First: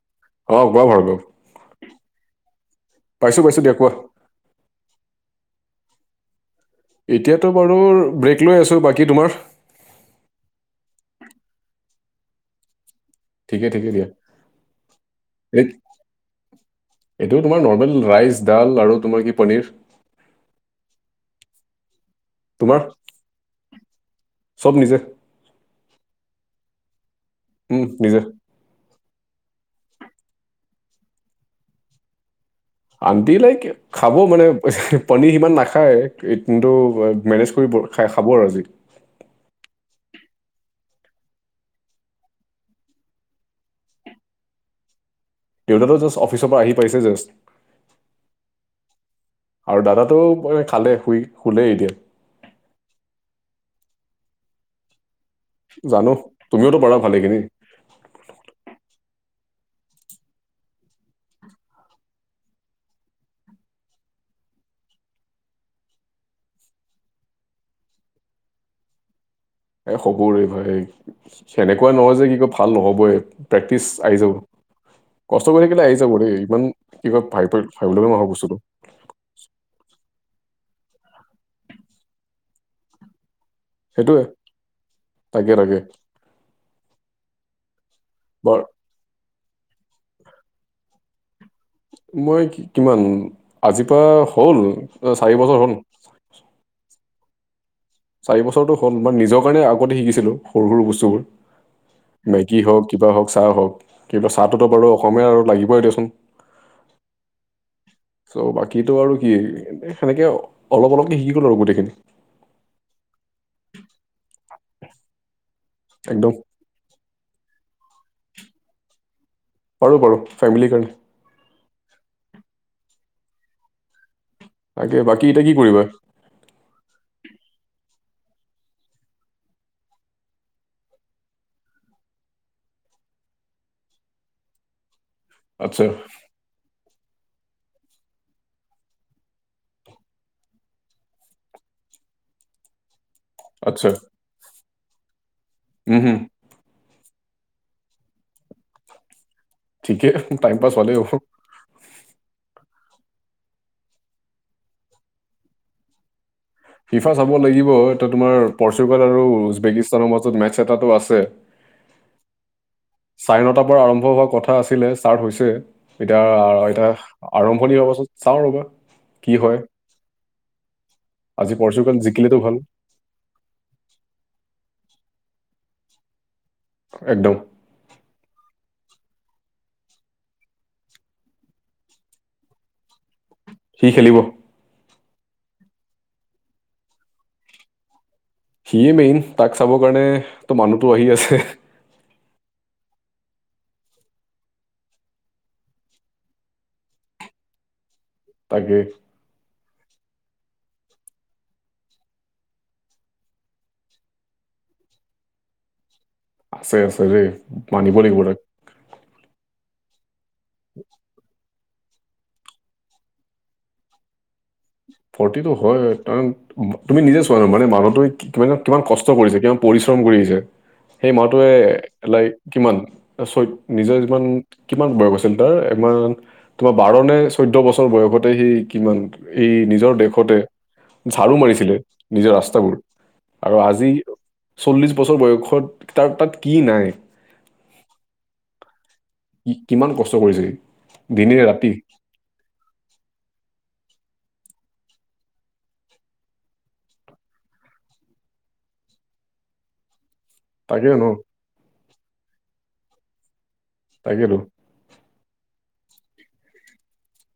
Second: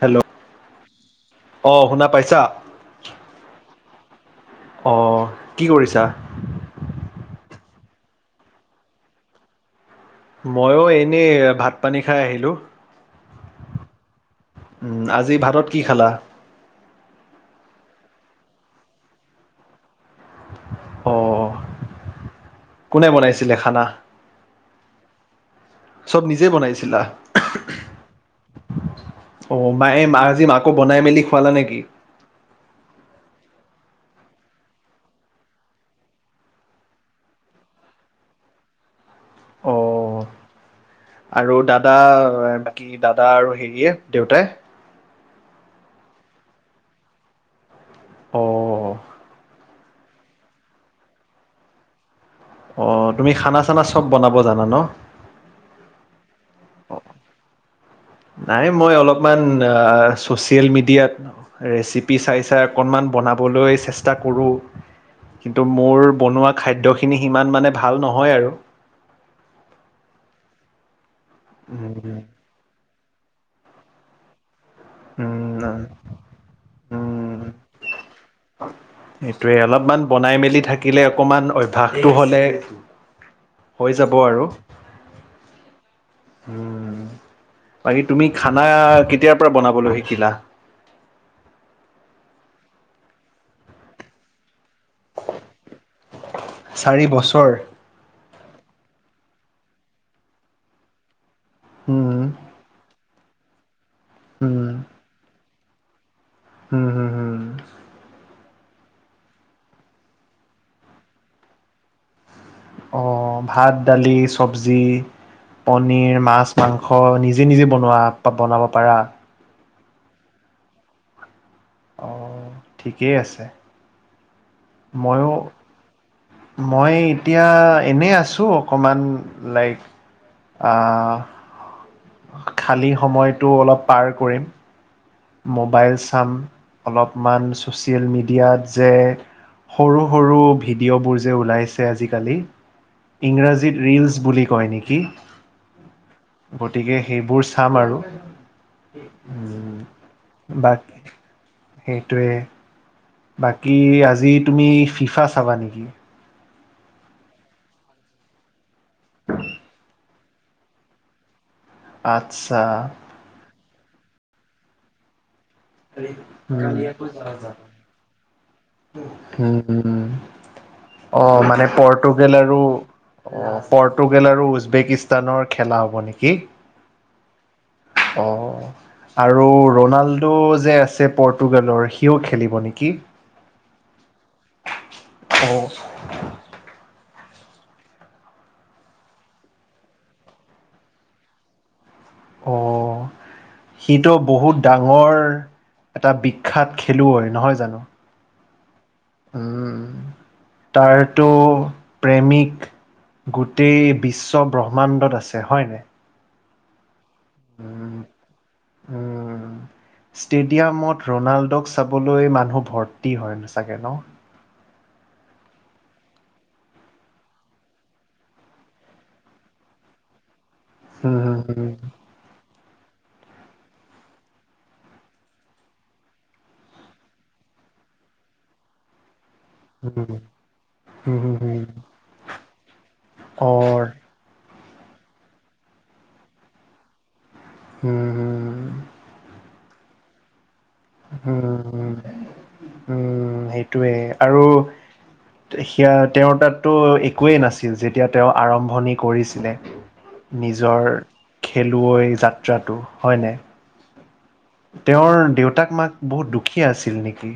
Hello অ কোৱা ভাল বু অ শুনা পাইছা পাইছো পাইছো দিয়া কোৱা। আহ, কি কৰিছা। এতিয়াতো বাৰু ব্ৰেক লৈ আছো বাকী তোমাৰ। মইও এনেই ভাত পানী খাই আহিলো। ঠিকে ঠিকে দিয়া। আজি ভাতত এই- কি খালা। এইটো তোমাৰ নৰ্মেল ৰাইচ ডাল আৰু তোমাৰ কি পনীৰ। অ তোমাৰ কোনে বনাইছিলে খানা। চব নিজে চব নিজে বনাইছিলা উম নিজে অ মায়ে আজি মাকো বনাই মেলি খুৱালে নেকি। আন্টি লাইক খাব মানে পনিৰ সিমান নাখায় কিন্তু মেনেজ কৰিব খাই খাব আৰু আজি অ আৰু দাদা বাকী দাদা আৰু হেৰিয়ে দেউতাই দাদা জাষ্ট অফিচৰ পৰা আহি পাইছে জাষ্ট অ আৰু দাদাটো মই খালে শুই শুলেই এতিয়া অ তুমি খানা চানা চব বনাব জানা ন জানো তুমিওতো পঢ়া ভালেখিনি নাই মই অলপমান ছ'চিয়েল মিডিয়াত ৰেচিপি চাই চাই অকণমান বনাবলৈ চেষ্টা কৰোঁ কিন্তু মোৰ বনোৱা খাদ্যখিনি সিমান মানে ভাল নহয় আৰু এ হ'বৰে ভাই সেনেকুৱা নহয় উম, যে কি ক ভাল নহবয় প্ৰেক্টিচ আহি যাব। কষ্ট কৰি উম, কেলে আহি যাব দেই ইমান কি কয় ভ ভাবিবলৈ নহয় বস্তুটো এইটোয়ে অলপমান বনাই মেলি থাকিলে অকমান অভ্যাসটো হয় যাই হৈ যাব সেইটোৱে আৰু তাকে তাকে উম বাকী তুমি বাৰু খানা কেতিয়া বনাবলৈ শিকিলা মই কিমান আজিৰ পৰা হ'ল চাৰি বছৰ হ'ল চাৰি বছৰ চাৰি বছৰটো হ'ল মই নিজৰ কাৰণে আগতে শিকিছিলোঁ সৰু সৰু বস্তুবোৰ উম, মেগী হওক কিবা হওক চাহ হওঁক কিবা চাহটোতো উম, বাৰু অসমীয়া আৰু লাগিবই দিয়াচোন উম হম হম চ' বাকীতটো আৰু কি সেনেকে অলপ অলপকে শিকি গ'লো আৰু গোটেইখিনি আহ ভাত দালি চবজি পনিৰ একদম মাছ মাংস নিজে নিজে বনোৱা বনাব পাৰা পাৰো পাৰো ফেমিলি কাৰনে অ ঠিকেই আছে তাকে বাকী মইও এতিয়া কি কৰিবা মই এতি এতিয়া এনেই আছো অকমান লাইক আহ। খালী সময়টো অলপ পাৰ কৰিম আচ্ছা মোবাইল চাম। অলপমান ছ'চিয়েল মিডিয়াত যে সৰু সৰু ভিডিঅ'বোৰ যে ওলাইছে আজিকালি ইংৰাজীত আচ্ছা ৰিলচ বুলি কয় নেকি? উম হুম গতিকে সেইবোৰ চাম আৰু উম, ঠিকে টাইম পাছ পালে বাকী হ'ল। সেইটোৱে বাকী আজি তুমি ফিফা চাবা নেকি? ফিফা চাব লাগিব এয়া তোমাৰ পৰ্চুগাল আৰু উজবেকিস্তানৰ মাজত মেটছ এটাটো আছে। আত্চ্ছা চাৰে নটাৰ আৰম্ভ হোৱা কথা আছিলে ষ্টাৰ্ট হৈছে। এতিয়া এতিয়া আৰম্ভণি হোৱাৰ পাছত চাওঁ ৰ'বা। কি হয় উম অ আজি মানে পৰ্চুগাল পৰ্তুগেল জিকিলেতো ভাল আৰু অ পৰ্টুগেল আৰু উজবেকিস্ত- স্তানৰ খেলা হ'ব নেকি? একদম অ আৰু ৰনাল্ডো যে আছে পৰ্টুগালৰ সিও খেলিব নেকি? সি খেলিব। অ সিয়ে মেই'ন তাক চাবৰ কাৰণে তো মানুহতো আহি আছে। অ সিটো বহুত ডাঙৰ এটা বিখ্যাত খেলুৱৈ নহয় জানো? তাকে। উম তাৰটো প্ৰেমিক গোটেই বিশ্ব ব্ৰহ্মাণ্ডত আছে হয় নাই? আছে আছে দেই মানিব লাগিব তাক। ষ্টেডিয়ামত ৰনাল্ডক চাবলৈ মানুহ ভৰ্তি হয় ন চাগে ন? ভৰটিটো হয় ত তুমি নিজে চোৱা ন মানে মানুহটোৱে কিমান কষ্ট কৰিছে কিমান পৰি- স্ৰম কৰিছে অৰ সেই মানুহটোৱে লাইক কিমান চৈত নিজে জীমান কিমান বাৰ গৈছিল তই, ইমান তোমাৰ বাৰ নে চৈ- চৈধ্য বছৰ বয়সতে সি কিমান এই নি- জৰ দেশতে ঝাৰু মাৰিছিলে নিজৰ ৰাস্তাবোৰ আৰু আজি চল্লিশ বছৰ বয়সত তাৰ তাত কি নাই উম হম কিমান কষ্ট কৰিছে সি দিনে ৰাতি উম উম সেইটোৱে আৰু সেয়া তেওঁৰ তাততো একোৱেই নাছিল। যেতিয়া তেওঁ আৰম্ভণি কৰিছিলে। তাকে নিজৰ ন খেলুৱৈ যাত্ৰাটো হয় নাই। তাকেতো। তেওঁৰ দেউতাক মাক বহুত দুখীয়া আছিল নেকি?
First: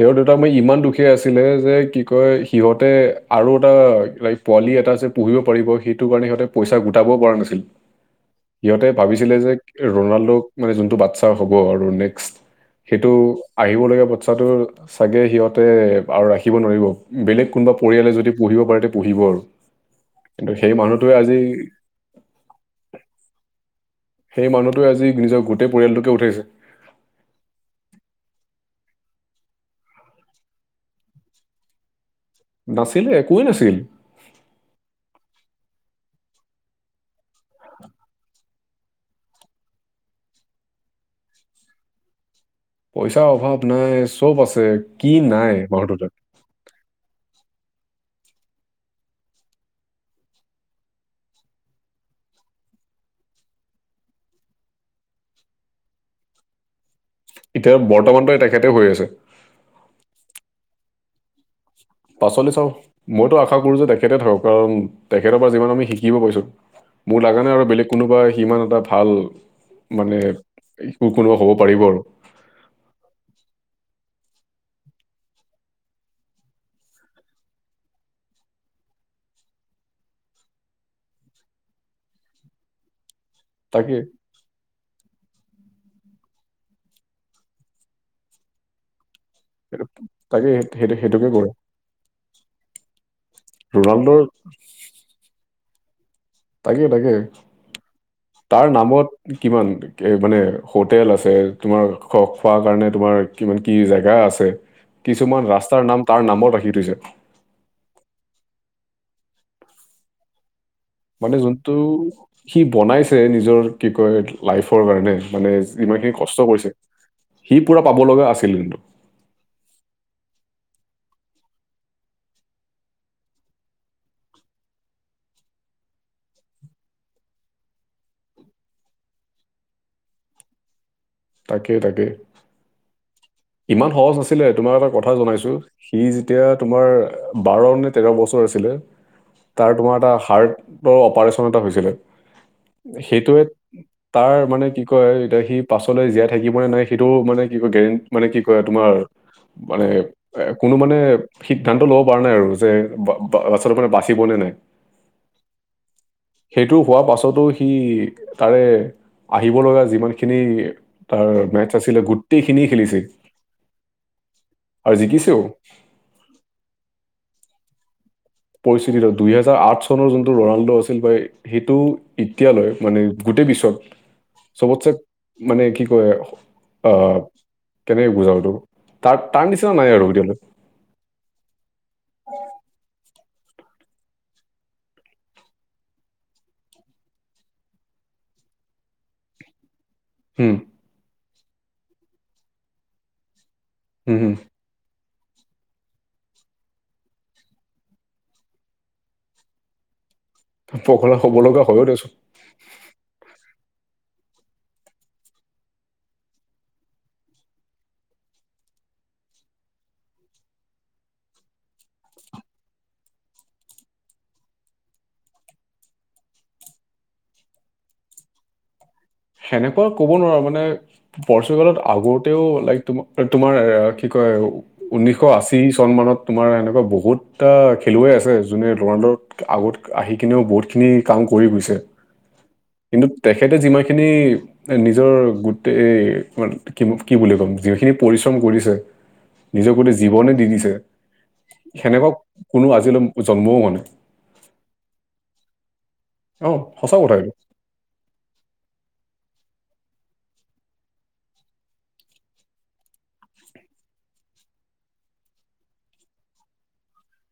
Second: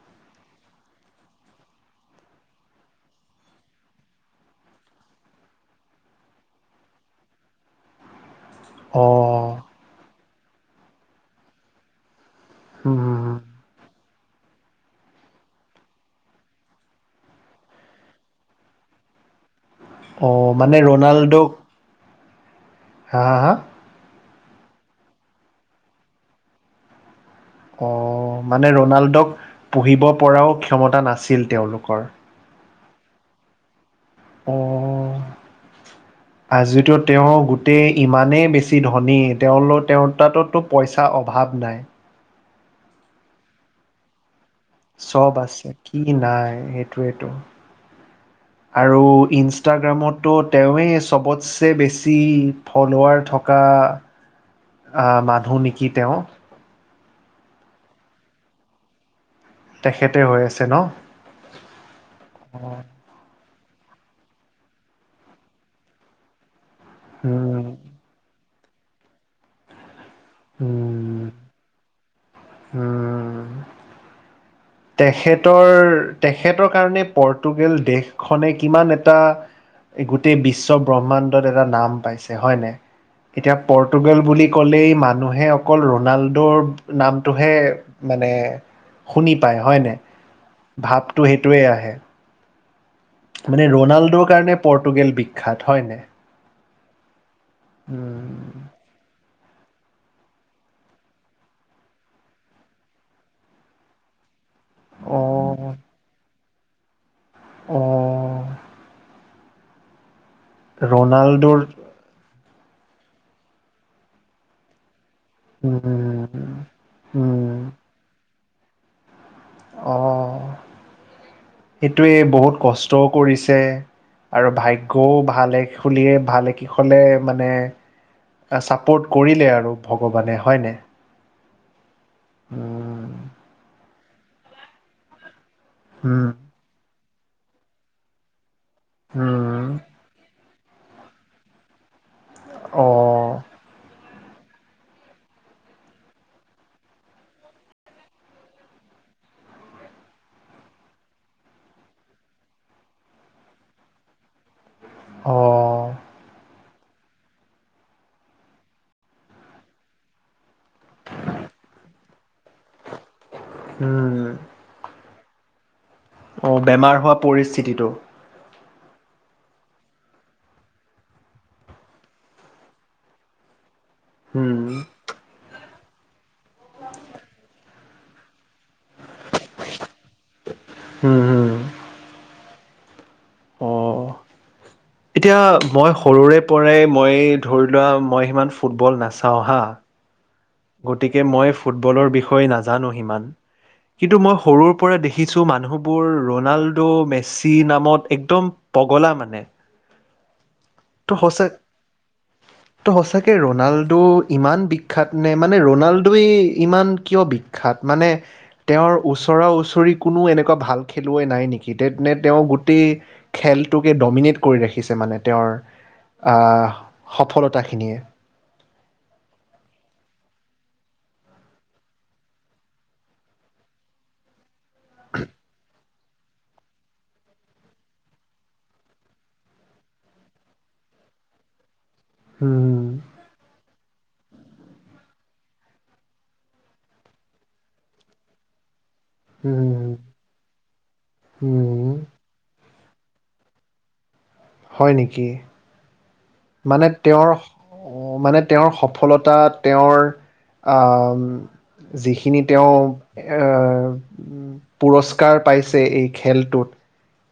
তেওঁৰ দেউতা মই ইমান দুখিযা আছিলে যে কি কয় সিহঁতে আৰু এটা লাইক পোৱালি এটা যে পঢ়িব পাৰিব সেইটো কাৰণে সিহতে পইচা গোটাবও পৰা নাছিল। [inaudible] সিহঁতে অ ভাবিছিলে যে হুম, ৰনাল্ডক মানে যোনটো বাচ্ছা হ'ব আৰু নেক্সট সেইটো হুম, হুম। আহিব লগীয়া টো চাগে সিহঁতে আৰু ৰাখিব নোৱাৰিব বেলেগ কোনোবা পৰিয়ালে যদি পুহিব পাৰে ত পুহিব। অ কিন্তু সেই মানে মানুহটোৱে আজি ৰনাল্ডোক হা হা হা সেই মানুহটোৱে আজি নিজৰ গোটেই পৰিয়ালটোকে উঠাইছে। অ মানে ৰনাল্ডক পুহিব পৰাও ক্ষমতা নাছিল তেওঁলোকৰ? নাছিলে একোৱে নাছিল। অ, আজিটো তেওঁ গোটেই ইমানেই বেছি ধনী তেওঁ, তেওঁ তাতো পইচাৰ অভাৱ নাই। পইচাৰ অভাৱ নাই, চব আছ চব আছে, কি নাই সেইটোৱেতো। আৰু ইনষ্টাগ্ৰামতো তেওঁৱেই চবতছে বেছি ফলৱাৰ থ থকা, আহ মানুহ নেকি তেওঁ? এতিয়া বৰ্তমানতো তেখেতে হৈ আছে। তেখেতে হৈ আছে ন? পাচলৈ চাও মইতো আশা কৰো যে তেখেতে থাকক কাৰণ তেখেতৰ পৰা যিমান আমি শিকিব পাইছো। মোৰ লগা নাই উম আৰু বেলেগ কোনোবা সিমান এটা ভাল মানে উম শো'কোনো হ'ব পাৰিব আৰু। উম। তেখেতৰ তেখেতৰ কাৰণে পৰটোগেল দেশখনে কিমান এটা গোটেই বিশ্ব ব্ৰহ্মাণ্ডত এটা নাম পাইছে হয়নে? এতিয়া তাকে পৰ্টুগাল বুলি ক'লেই মানুহে অকল ৰনাল্ড নামটোহে মানে শুনি পায় হয় নাই? সেইটো- তাকে সেইটো ভাৱটো সেইটোকে কৰে সেইটোৱে আহে। মানে ৰনাল্ড ৰনাল্ডৰ কাৰণে পৰ্টোগাল বিখ্যাত হয় নাই? তাকে তাকে। তাৰ নামত উম। কিমান মানে হোটেল আছে, তোমাৰ খোৱাৰ কাৰণে তোমাৰ কিমান কি জেগা আছে কিছুমান ৰাস্তাৰ নাম তাৰ নামত ৰাখি থৈছে। অঁ। মানে ৰনাল্ডোৰ যোনটো, সি বনাইছে নিজৰ কি কয় লাইফৰ কাৰণে মানে যিমানখিনি কষ্ট উম, কৰিছে, উম, সি পুৰা পাব লগা আছিল কিন্তু। অহ, সেইটোৱে বহুত কষ্টও কৰিছে আৰু ভাগ্যও ভালে খুলিয়ে ভালে কি হলে মানে চাপৰ্ট কৰিলে আৰু ভগৱানে হয় নাই? তাকে তাকে। ইমান সহজ নাছিলে, তোমাৰ এটা কথা জনাইছো সি উম, যেতিয়া তোমাৰ বাৰ নে তেৰ বছৰ আছিলে, উম, তাৰ তোমাৰ এটা হাৰ্ট ৰ অপাৰেচন এটা হৈছিলে, অ', সেইটোৱে তাৰ মানে কি কয় এতিয়া সি পাছলৈ জীয়াই থাকিবনে নাই সেইটোও মানে কি কয় গেৰেণ্ট মানে কি কয় তোমাৰ মানে এ কোনো মানে সিদ্ধান্ত ল'ব পৰা নাই আৰু যে আচলতে মানে বাচিব নে নাই অহঁ। সেইটো হোৱাৰ পাছতো সি তাৰে আহিব লগা যিমানখিনি তাৰ মেচ আছিলে গোটেইখিনি খেলিছিল। উম। জিকিছেও। অ বেমাৰ হোৱা পৰিস্থিতিটো। পৰিস্থিতি দুই হেজাৰ আঠ চনৰ যোনটো ৰনাল্ডো আছিল বা সেইটো এতিয়ালৈ মানে গোটেই বিশ্বত উম, চবতছে মানে কি কয়, আহ কেনেকে বুজাও এইটো তাৰ তাৰ নিচিনা নাই আৰু ৱৰ্ল্ডত। হুম, অঁ। এতিয়া মই সৰুৰে পৰাই মই ধৰি লোৱা মই সিমান ফুটবল নাচাওঁ হা হুম। গতিকে মই ফুটবলৰ বিষয়ে নাজানো সিমান, কিন্তু হম হম মই সৰুৰ পৰা দেখি খিছো মানুহবোৰ ৰনাল্ডো, মেছী নামত একদম পগলা মানে। তো পগলা হ'ব সঁচাকে লগা হয়ো দেচোন তো সঁচাকে ৰ ৰনাল্ডো ইমান বিখ্যাত। নে? মানে ৰণাল্ডোই ইমান কিয় বিখ্যাত মানে তেওঁৰ ওচৰা উচৰি কোনো এনেকুৱা ভাল খেলুৱৈ নাই নেকি? তে তেওঁ গোটেই খেলটোকে ডমিনেট কৰি ৰাখিছে মানে। তেওঁৰ আহ সফলতাখিনিয়ে, সেনেকুৱা ক'ব নোৱাৰো মানে পৰ্টুগালত আগতেও লাইক তম তোমাৰ কি কয়, উনিশ আশী চন মানত তোমাৰ এনেকুৱা বহুত খেলুৱৈ আছে যোনে ৰনাল্ডোৰ আগত আহি কিনেও বহুত খি নি কাম কৰি গৈ উম কিন্তু তেখেতে যিমান খিনি নিজৰ গোটেই তোমাৰ কি কি বুলি ক'ম যিখিনি পৰিশ্ৰম কৰিছে, নিজক উম গোটেই জীৱনে দি দিছে উম সেনেকুৱা কোনো আজি আজিলৈ জন্মও হোৱা নাই। হয় নেকি? অ মানে সঁচা কথা তেওঁৰ এইটো মানে তেওঁৰ সফলতা তেওঁৰ, আঁ ওম যিখিনি তেওঁ আহ পুৰস্কাৰ পাইছে এই খেলটোত,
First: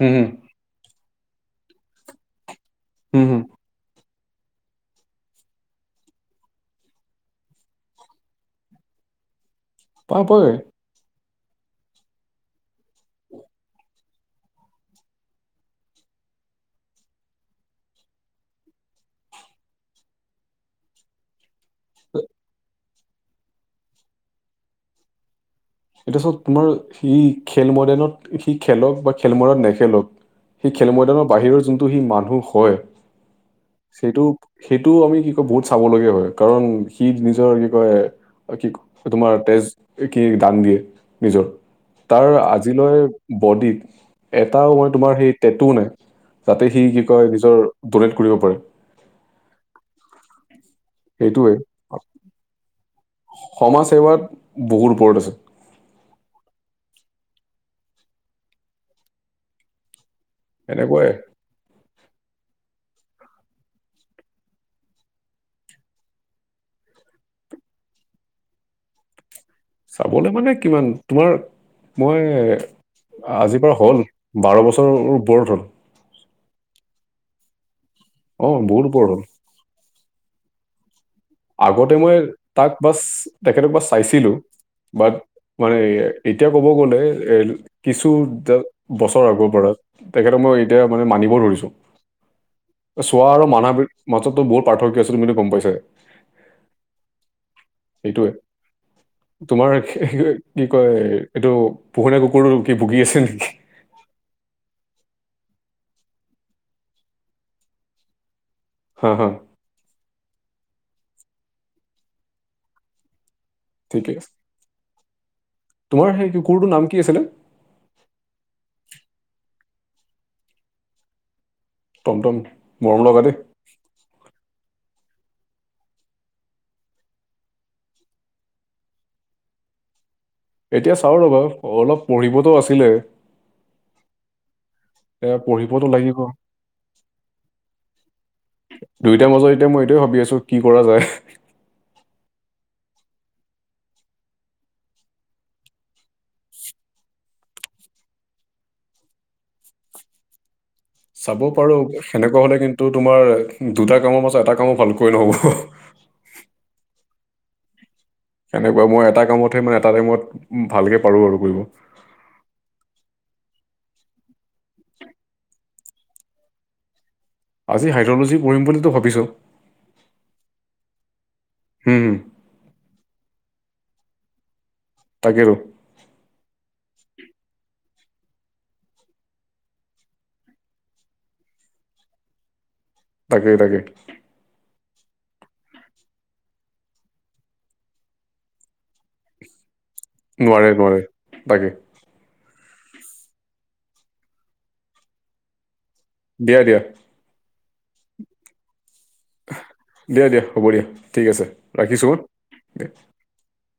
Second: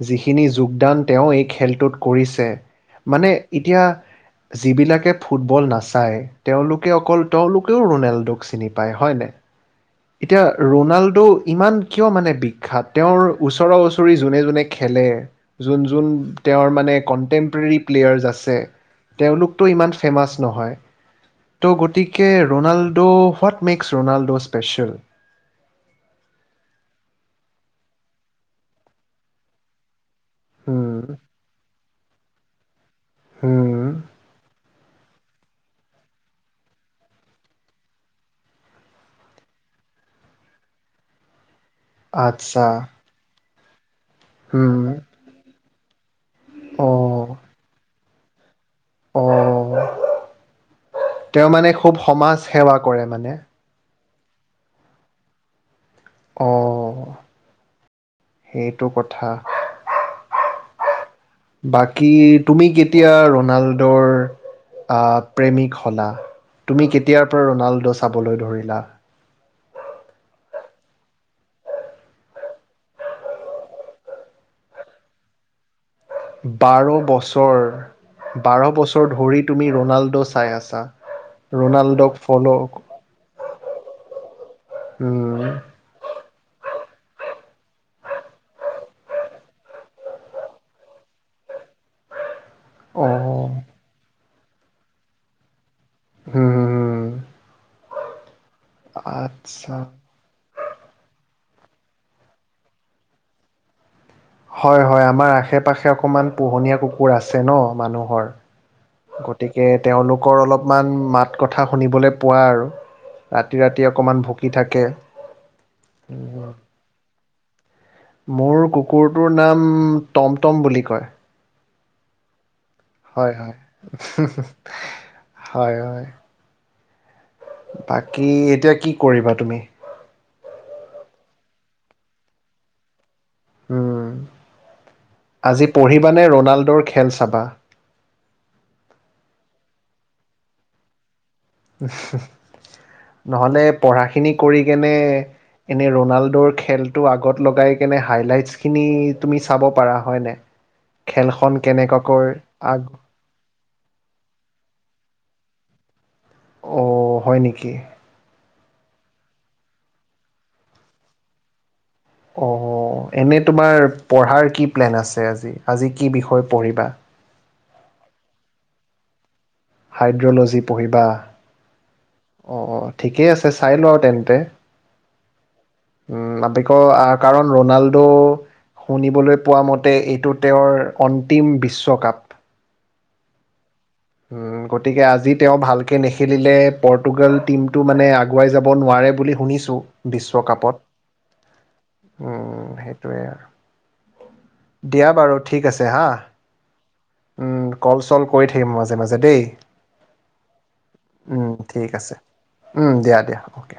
হম হম যিখিনি যোগদান তেওঁ এই খেলটোত কৰিছে উম, মানে হুম, এতিয়া যিবিলাকে ফুটবল নাচায় তেওঁলোকে অকল তেওঁলোকেও ৰোনাল্ডোক চিনি পায় হয়নাই পায়, এতিয়া পায়। ৰোনাল্ডো ইমান কিয় মানে বিখ্যাত তেওঁৰ ওচৰা ওচৰি যোনে যোনে খেলে যোন যোন তেওঁৰ মানে কণ্টেম্পৰেৰী প্লেয়াৰছ আছে তেওঁলোকতো ইমান ফেমাছ নহয় ত' গতিকে Ronaldo what makes Ronaldo special এতিয়া চত তোমাৰ সি খেল ময়দানত সি খেলক বা খেল মৈদানত নেখেলক সেই খেল মৈদানৰ হুম বাহিৰৰ যোনটো সি মানুহ হয় হুম সেইটো সেইটো আমি বহুত চাবলগীয়া হয় কাৰণ সি নিজৰ কি কয় বাকি তোমাৰ তেজ কি? দান দিয়ে নিজৰ তাৰ আচ্ছা আজিলৈ বডিত এটাও হুম মই তোমাৰ সেই টেটু নাই যাতে সি কি কয় নিজৰ ডনেট কৰিব পাৰে। অ তেওঁ সেইটোৱে। মানে খুব সমাজ সেৱা কৰে মানে সমাজ সেৱাত বহুত ওপৰত আছে অ সেইটো কথা। এনেকুৱাই বাকী তুমি কেতিয়া ৰনাল্ডৰ আহ প্ৰেমিক হলা তুমি কেতিয়াৰ পৰা ৰনাল্ডো চাবলৈ ধৰিলা চাবলৈ মানে কিমান তোমাৰ মই আজিৰ পৰা হ'ল বাৰ বছৰৰ ওপৰত হ'ল বাৰ বছৰ অ বাৰ বহুত বছৰ ওপৰত হ'ল ধৰি তুমি ৰোনাল্ডো চাই আছাঁ- আগতে মই তাক বা তেখেতক বা চাইছিলোঁ। বাট উম অ' মানে এতিয়া ক'ব গ'লে এহ কিছু বছৰ আগৰ পৰা তেখেতক মই এতিয়া মানে মানিব ধৰিছোঁ চোৱা আৰু হুম মানুহ মাজতো বহুত পাৰ্থক্য আছিল ত বুলি গম পাইছাই উম হুম হুম- সেইটোৱে তোমাৰ আচ্ছা। কি কয় এইটো পোহনীয়া কুকুৰটো কি ভুগি আছে নেকি। হয় হয় আমাৰ আশে পাশে অকমান পোহনীয়া কুকুৰ আছে নহ মানুহৰ হা হা গতিকে তেওঁলোকৰ অলপমান মাত কথা শুনিবলৈ পোৱা আৰু ৰাতি ৰাতি ঠিকে অকণমান আছে ভুকি থাকে। তোমাৰ সেই কুকুৰটো নাম কি আছিলে। মোৰ কুকুৰটো নাম টমটম বুলি কয়। টমটম মৰম লগা দেই হয় হয় হোমহ হয় হয় বাকী এতিয়া কি কৰিবা তুমি এতিয়া চাও ৰ'বা অলপ পঢ়িবতো আছিলে উম,, এতিয়া আজি পঢ়িবতো লাগিব পঢ়িবানে ৰনালডোৰ খেল চাবা দুইটাৰ মাজত এতিয়া মই এইটোয়ে ভাবি আছোঁ কি কৰা যায় নহ'লে পঢ়াখিনি কৰি কেনে এনে ৰনালডোৰ খেলটো আগত লগাই কেনে হাইলাইটছ খিনি তুমি চাব পাৰা হয় নাই চাব পাৰো সেনেকুৱা হ'লে কিন্তু তোমাৰ দুটা কামৰ মাজত এটা কামো ভালকৈ নহ'ব স অ হয় নেকি সেনেকুৱা মই এটা কামতহে মানে এটা টাইমত ভালকে পাৰোঁ আৰু কৰিব অ অ এনে তোমাৰ পঢ়াৰ কি প্লেন আছে আজি, আজি কি বিষয় পঢ়িবা আজি হাইদ্ৰ'লজী পঢ়িম বুলিটো ভাবিছোঁ হাইদ্ৰ'লজি পঢ়িবা হম হম অ অ ঠিকে আছে চাই লোৱা আৰু তেন্তে তাকেটো আ কাৰণ ৰনালডো শুনিবলৈ পোৱা মতে এইটো তেওঁৰ অন্তিম বিশ্বকাপ তাকেই তাকেই অ গতিকে আজি তেওঁ ভালকে নেখেলিলে পৰ্তুগল টিমটো মানে আগুৱাই যাব নোৱা বুলি শুনিছোঁ নোৱাৰে নোৱাৰে তাকে বিশ্বকাপত‌।‌অ সেইটোয়ে আৰু, দিয়া বাৰু ঠিক আছে হা দিয়া দিয়া উম কল চল কৰি থাকিম মই দেই, দিয়া দিয়া হ'ব দিয়া ঠিক আছে উম ঠিক ৰাখিছো আছে হা? হোম দিয়া দিয়া অ'কে